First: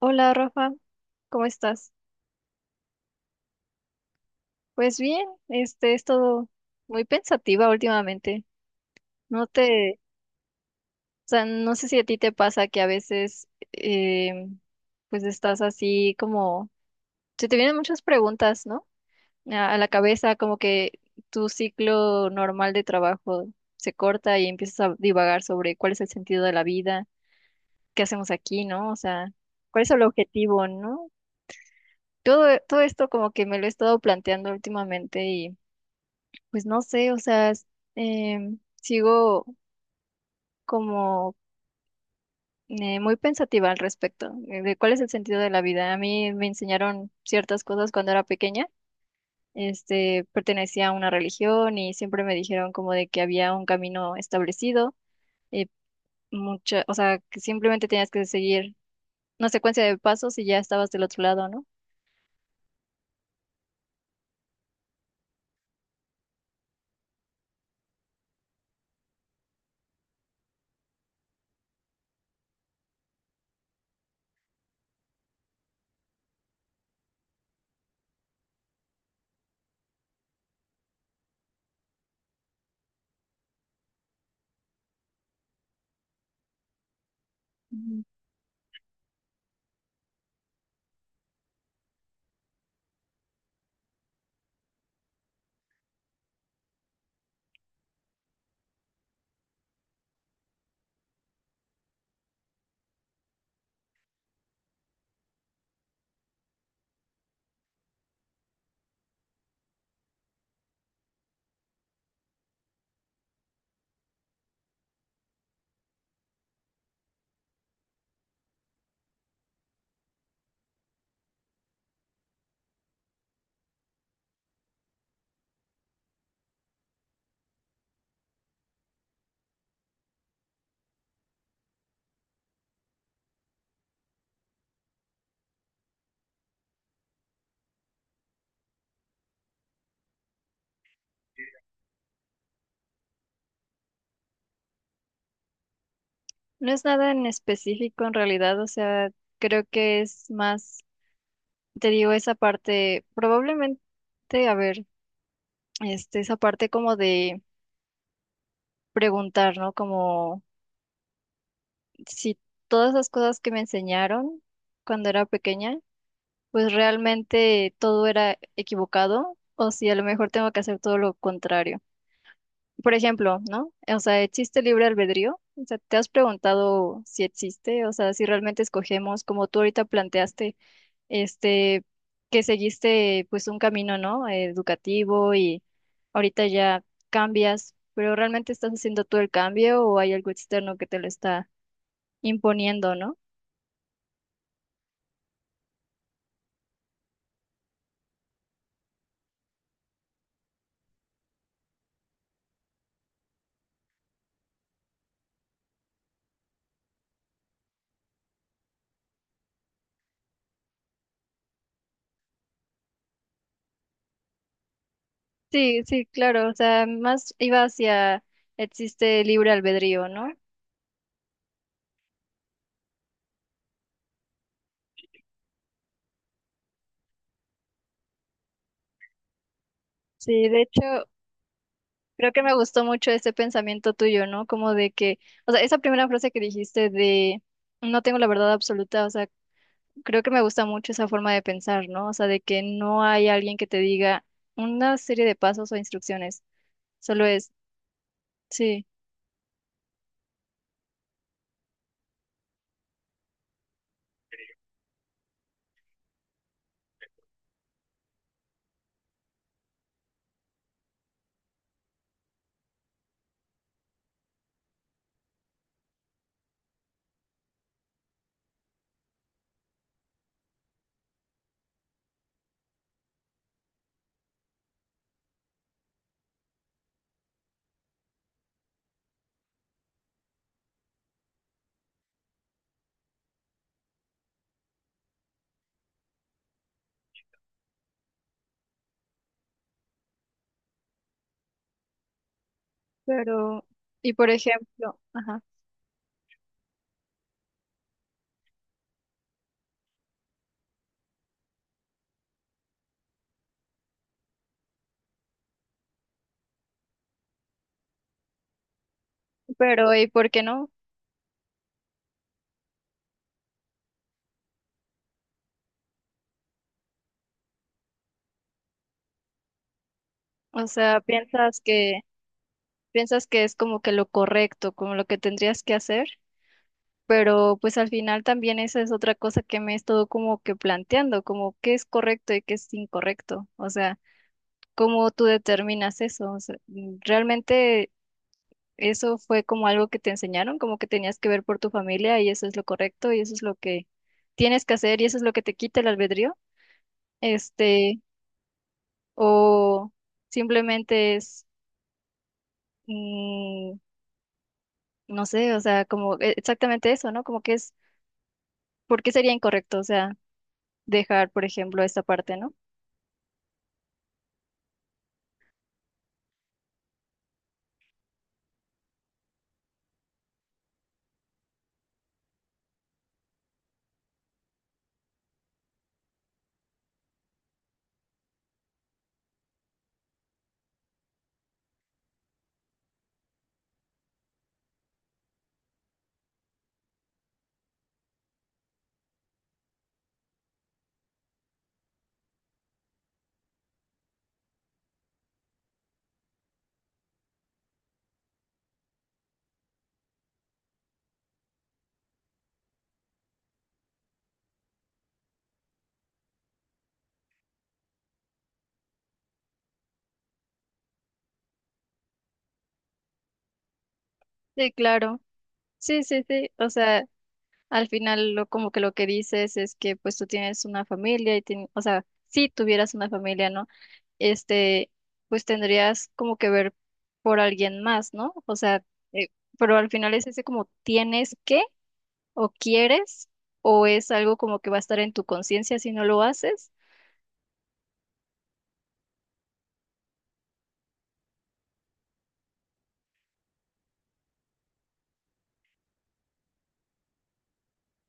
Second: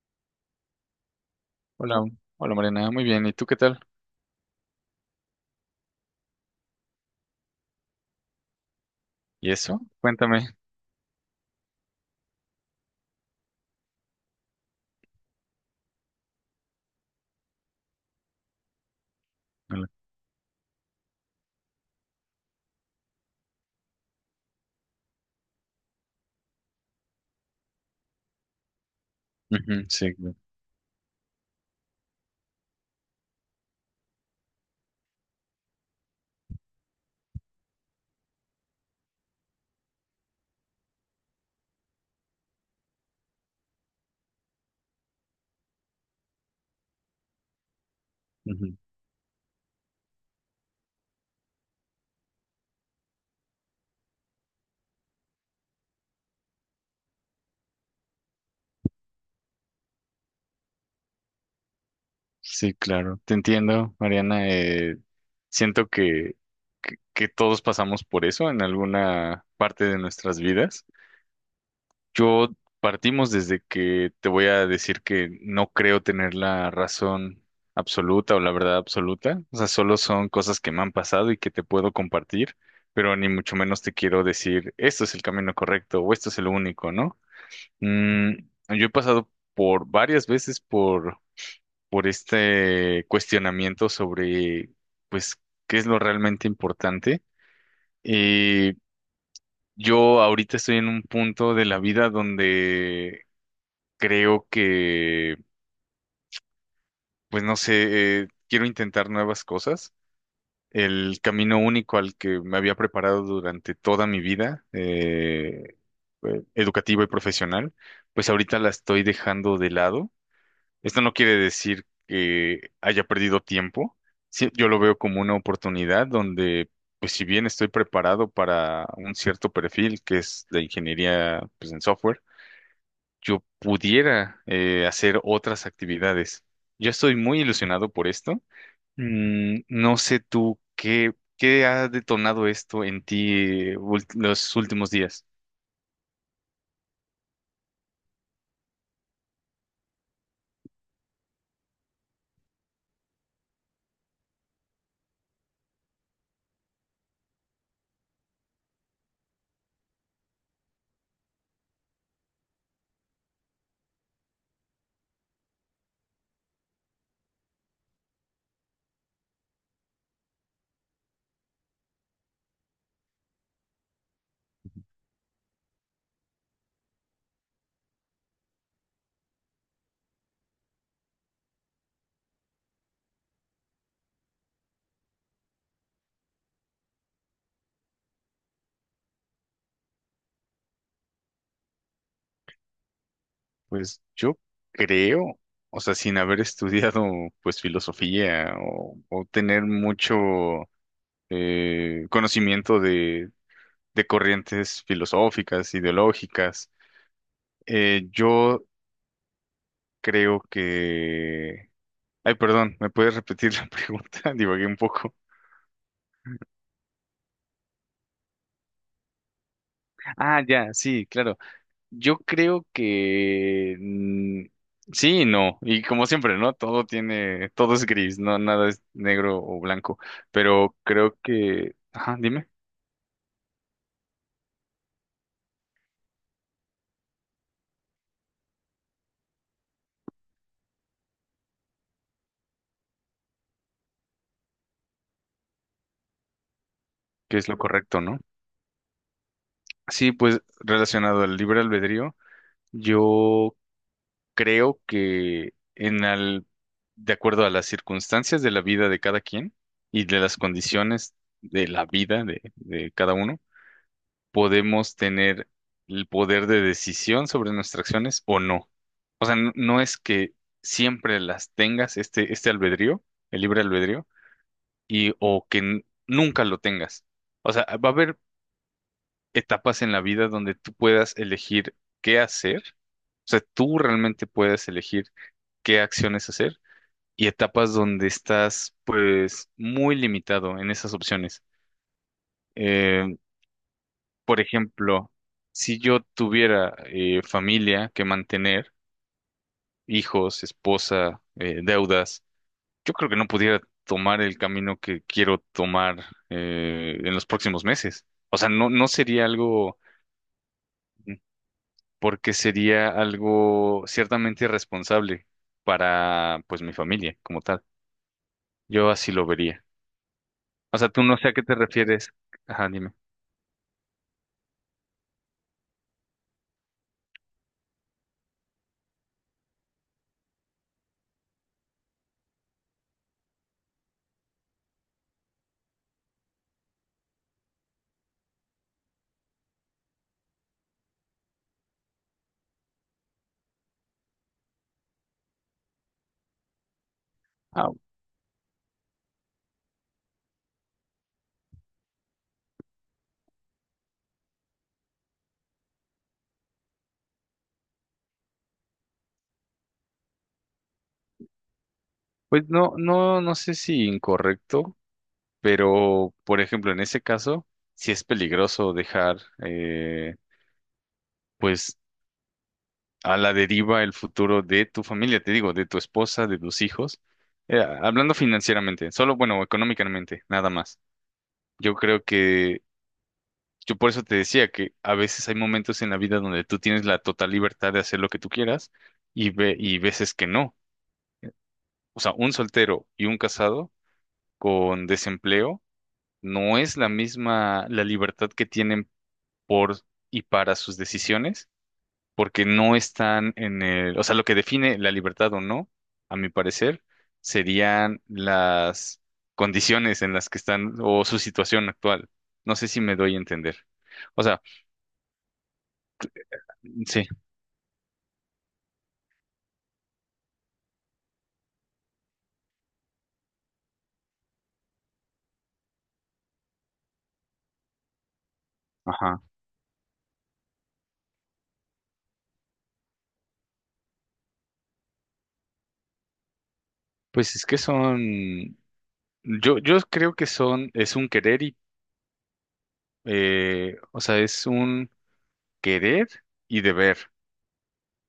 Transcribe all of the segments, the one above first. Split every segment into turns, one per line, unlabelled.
Hola Rafa, ¿cómo estás?
Hola, hola Mariana, muy bien. ¿Y tú qué tal?
Pues bien, he estado muy pensativa últimamente. No
¿Y eso?
te,
Cuéntame.
o sea, no sé si a ti te pasa que a veces eh, pues estás así como se te vienen muchas preguntas, ¿no? A la
Hola.
cabeza, como que tu ciclo normal de trabajo se corta y empiezas a divagar sobre cuál es el sentido de la vida, qué hacemos aquí, ¿no? O sea, cuál
Ujú,
es el
sí,
objetivo, ¿no? Todo esto como que me lo he estado planteando últimamente. Y pues no sé, o sea, sigo como, muy pensativa al respecto, de cuál es el sentido de la vida. A mí me enseñaron ciertas cosas cuando era pequeña.
ujú.
Pertenecía a una religión y siempre me dijeron como de que había un camino establecido, eh, o sea, que simplemente tenías que seguir una secuencia de pasos y ya estabas del otro lado, ¿no?
Sí, claro. Te entiendo, Mariana. Siento que todos pasamos por eso en alguna parte de nuestras vidas. Yo partimos desde que te voy a decir que no creo tener la razón absoluta o la verdad absoluta. O sea, solo son cosas que me han pasado y que te puedo compartir, pero ni mucho menos te quiero decir, esto es el camino correcto o esto es el único, ¿no?
Ujú.
Mm, yo he pasado por varias veces por este cuestionamiento sobre, pues, qué es lo realmente importante. Y yo ahorita estoy en un punto de la vida donde creo que, pues, no sé, quiero intentar nuevas cosas. El camino único al que me había preparado durante toda mi vida, educativa y profesional, pues ahorita la estoy dejando de lado. Esto no quiere decir que haya perdido tiempo. Sí, yo lo veo como una oportunidad donde, pues si bien estoy preparado para un cierto perfil que es la ingeniería, pues, en software, yo pudiera hacer otras actividades. Yo estoy muy ilusionado por esto. No sé tú qué ha detonado esto en ti los últimos días.
No es nada en específico en realidad, o sea, creo que es más. Te digo esa parte, probablemente, a ver, esa parte como de preguntar, ¿no? Como si todas las cosas que me enseñaron cuando era pequeña, pues realmente todo era equivocado, o si a lo mejor tengo que hacer todo lo contrario. Por ejemplo, ¿no? O sea, ¿existe libre albedrío? O sea, ¿te has preguntado si existe? O sea, si realmente escogemos, como tú ahorita planteaste, este, que seguiste, pues, un camino, ¿no?, educativo, y ahorita ya cambias, pero ¿realmente estás haciendo tú el cambio o hay algo externo que te lo está imponiendo, ¿no?
Pues yo creo, o sea, sin haber estudiado pues filosofía o tener mucho conocimiento de corrientes filosóficas, ideológicas, yo creo que... Ay, perdón, ¿me puedes repetir la pregunta? Divagué un poco.
Sí, sí, claro, o sea, más iba hacia existe libre albedrío, ¿no?
Ah, ya, sí, claro. Yo creo que sí y no. Y como siempre, ¿no? Todo tiene, todo es gris, no nada es negro o blanco.
Sí, de
Pero
hecho,
creo que, ajá,
creo que
dime,
me gustó mucho ese pensamiento tuyo, ¿no? Como de que, o sea, esa primera frase que dijiste de no tengo la verdad absoluta, o sea, creo que me gusta mucho esa forma de pensar, ¿no? O sea, de que no hay alguien que te diga una serie de pasos o instrucciones, solo
qué es
es,
lo correcto, ¿no?
sí,
Sí, pues relacionado al libre albedrío, yo creo que de acuerdo a las circunstancias de la vida de cada quien y de las condiciones de la vida de cada uno podemos tener el poder de decisión sobre nuestras acciones o no. O sea, no es que siempre las tengas, este albedrío, el libre albedrío, y o que nunca lo tengas. O sea, va a haber etapas en la vida donde tú puedas elegir qué hacer. O sea, tú realmente puedes elegir qué acciones hacer y etapas donde estás, pues, muy limitado en esas opciones. Eh,
pero, y por
Por
ejemplo,
ejemplo,
ajá,
si yo tuviera familia que mantener, hijos, esposa, deudas, yo creo que no pudiera tomar el camino que quiero tomar en los próximos meses. O sea, no, no sería algo,
pero, ¿y por qué no?
mm, porque sería algo ciertamente irresponsable para, pues, mi familia como tal. Yo así lo vería.
O
O sea,
sea,
tú no sé a qué te refieres. Ajá, dime.
piensas que es como que lo correcto, como lo que tendrías que hacer, pero pues al final también esa es otra cosa que me he estado como que planteando, como qué es correcto y qué es incorrecto, o sea, cómo tú determinas eso, o sea, realmente eso fue como algo que te enseñaron, como que tenías que ver por tu familia y eso es lo correcto y eso es lo que tienes que hacer y eso es lo que te quita el albedrío.
Ah,
Este, o simplemente es, mm, no sé, o sea, como exactamente eso, ¿no? Como que es, ¿por qué sería incorrecto? O sea, dejar, por ejemplo, esta parte,
pues
¿no?
no, no, no sé si incorrecto. Pero, por ejemplo, en ese caso, sí es peligroso dejar, eh, pues, a la deriva el futuro de tu familia, te digo, de tu esposa, de tus hijos. Hablando financieramente, solo, bueno, económicamente, nada más. Yo creo que, yo por eso te decía que a veces hay momentos en la vida donde tú tienes la total libertad de hacer lo que tú quieras y, y veces que no. O sea, un soltero y un casado con desempleo no es la misma la libertad que tienen por y para sus decisiones, porque no están en el, o sea, lo que define la libertad o no, a mi parecer, serían las condiciones en las que están o su situación actual. No sé si me doy a entender. O sea,
Sí, claro. Sí, sí, sí. O sea,
sí,
al final lo como que lo que dices es que pues tú tienes una familia y o sea, si tuvieras una familia, ¿no? este, pues tendrías como que ver por alguien más, ¿no? O sea,
ajá.
eh, pero al final es ese como tienes que o quieres o es algo como que va a estar en tu conciencia si no lo haces.
Pues es que son, yo creo que son, es un querer y, o sea, es un querer y deber.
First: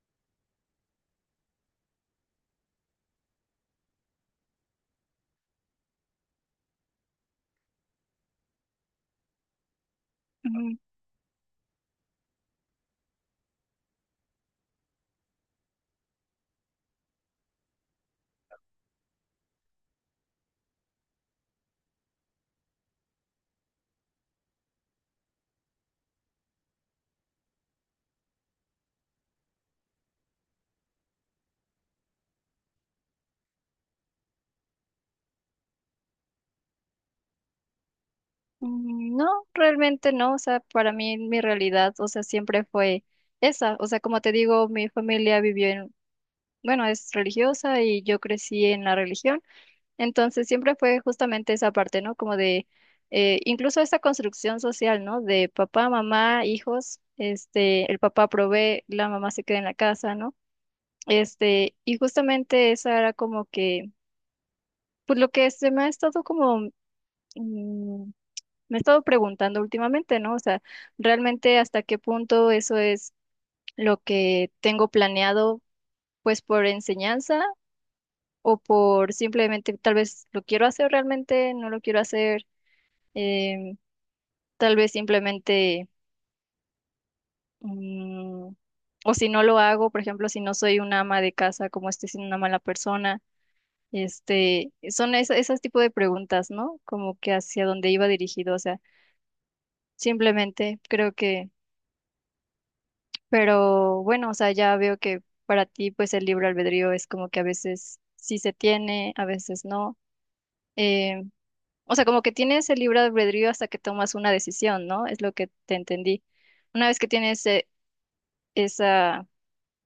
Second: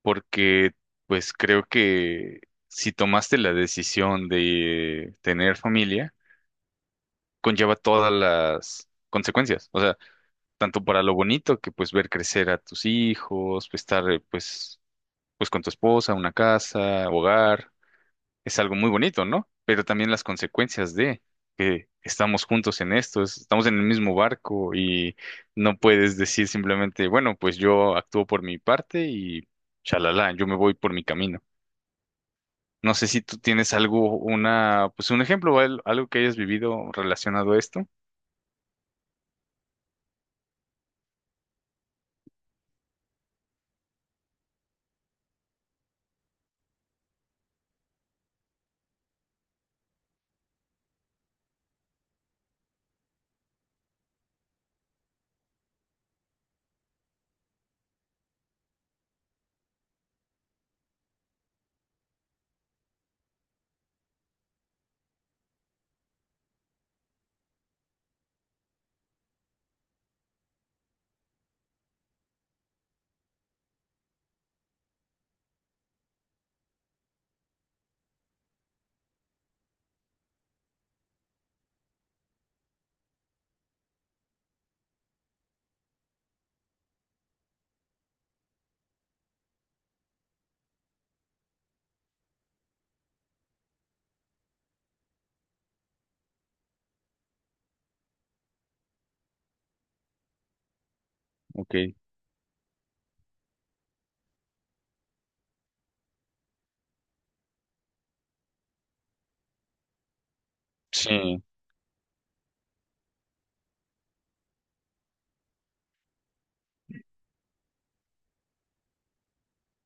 Porque pues creo que si tomaste la decisión de tener familia, conlleva todas las consecuencias, o sea,
Mm,
tanto para lo bonito que pues ver crecer a tus hijos, pues, estar pues con tu esposa, una casa, hogar, es algo muy bonito, ¿no? Pero también las consecuencias de que estamos juntos en esto, estamos en el mismo barco y no puedes decir simplemente, bueno, pues yo actúo por mi parte y chalala, yo me voy por mi camino. No sé si tú tienes algo, una, pues un ejemplo, o algo que hayas vivido relacionado a esto.
mm, no, realmente no, o sea, para mí mi realidad, o sea, siempre fue esa. O sea, como te digo, mi familia vivió en, bueno, es religiosa, y yo crecí en la religión. Entonces siempre fue justamente esa parte, ¿no? Como de, incluso esa construcción social, ¿no? De papá, mamá, hijos, el papá provee, la mamá se queda en la casa, ¿no? Y justamente esa era como que, pues lo que se me ha estado como, mm, me he estado preguntando últimamente, ¿no? O sea, realmente hasta qué punto eso es lo que tengo planeado, pues por enseñanza, o por simplemente tal vez lo quiero hacer realmente, no lo quiero hacer, em, Tal vez simplemente, mm, o si no lo hago, por ejemplo, si no soy una ama de casa, como estoy siendo una mala persona. Son esas tipo de preguntas, ¿no? Como que hacia dónde iba dirigido, o sea, simplemente creo que,
Ok.
pero bueno, o sea, ya veo que para ti, pues el libre albedrío es como que a veces sí se tiene, a veces no. Eh,
Sí,
o sea, como que tienes el libre albedrío hasta que tomas una decisión, ¿no? Es lo que te entendí. Una vez que tienes, esa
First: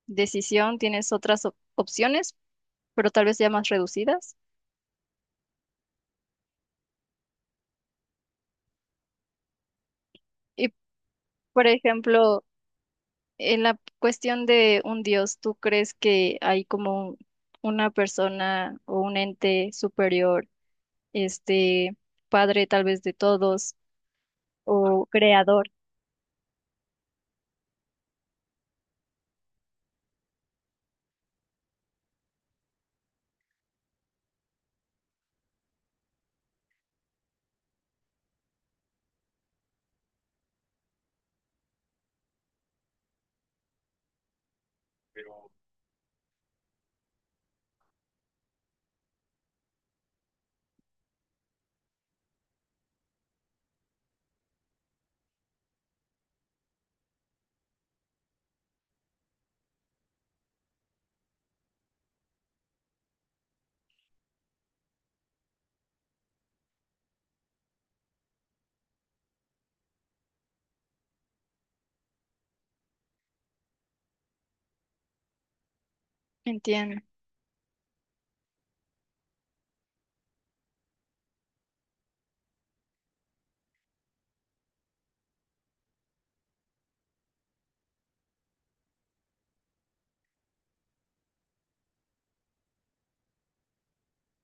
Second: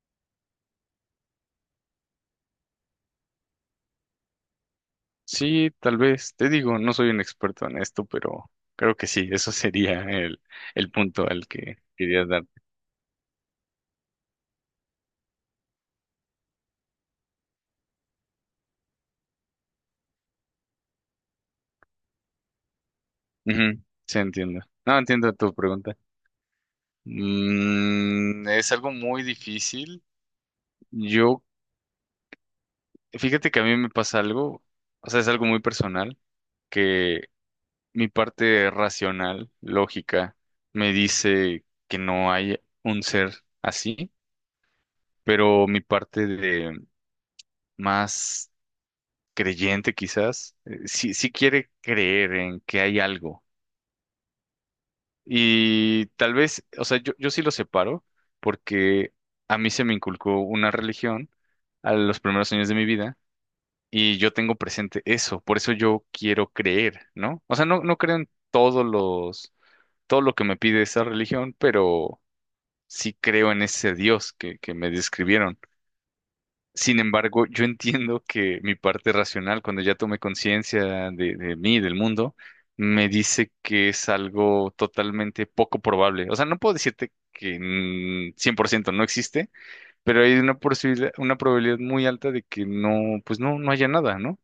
decisión, tienes otras opciones, pero tal vez ya más reducidas.
sí, tal vez. Te digo, no soy un experto en esto, pero creo que sí, eso sería
Y,
el punto al
por
que querías
ejemplo,
dar.
en la cuestión de un dios, ¿tú crees que hay como una persona o un ente superior, este, padre tal vez de todos
Ujú, sí, entiendo. No,
o
entiendo tu
creador?
pregunta. Es algo muy difícil. Yo, fíjate que a mí me pasa algo, o sea, es algo muy personal que mi parte racional, lógica, me dice que no hay un ser así, pero mi parte de más creyente quizás, sí, sí quiere creer en que hay algo. Y tal vez, o sea, yo sí lo separo porque a mí se me inculcó una religión a los primeros años de mi vida y yo tengo presente eso, por eso yo quiero creer, ¿no? O sea, no, no creo en todo lo que me pide esa religión, pero sí creo en ese Dios que me describieron.
Entiendo.
Sin embargo, yo entiendo que mi parte racional, cuando ya tomé conciencia de mí, del mundo, me dice que es algo totalmente poco probable. O sea, no puedo decirte que 100% no existe, pero hay una posibilidad, una probabilidad muy alta de que no, pues no, no haya nada, ¿no?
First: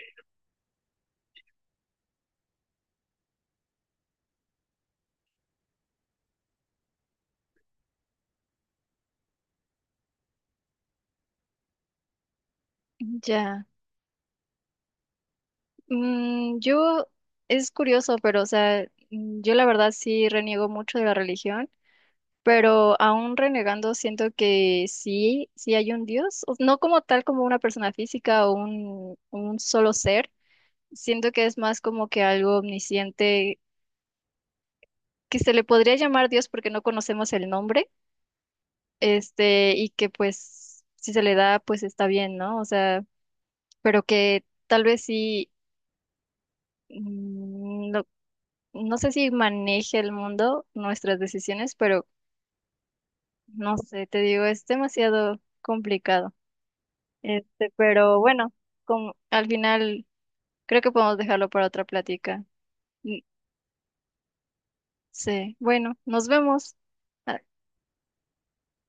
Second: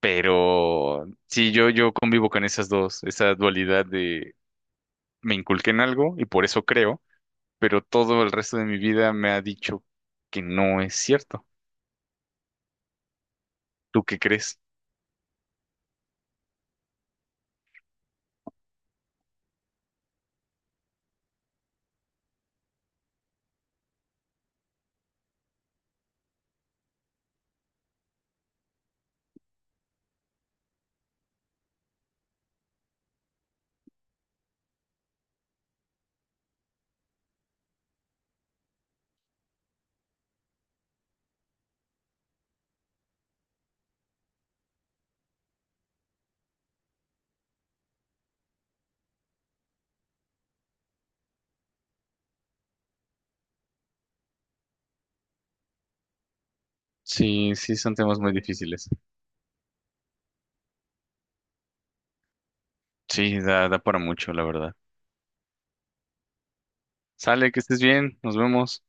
Pero sí, yo convivo con esas dos, esa dualidad de me inculqué en algo y por eso creo, pero todo el resto de mi vida me ha dicho que no es cierto.
Ya.
¿Tú qué crees?
Mm, yo, es curioso, pero, o sea, yo la verdad sí reniego mucho de la religión. Pero aún renegando, siento que sí, sí hay un Dios, no como tal como una persona física o un solo ser. Siento que es más como que algo omnisciente, que se le podría llamar Dios porque no conocemos el nombre, y que pues si se le da, pues está bien, ¿no? O sea, pero que tal vez sí, no, no sé si maneje el mundo, nuestras decisiones, pero no sé, te digo, es demasiado complicado.
Sí, sí, son
Pero
temas muy
bueno,
difíciles.
con, al final creo que podemos dejarlo para otra plática. Mm,
Sí, da, da para mucho, la verdad.
sí, bueno, nos vemos. Ah,
Sale, que estés bien, nos vemos.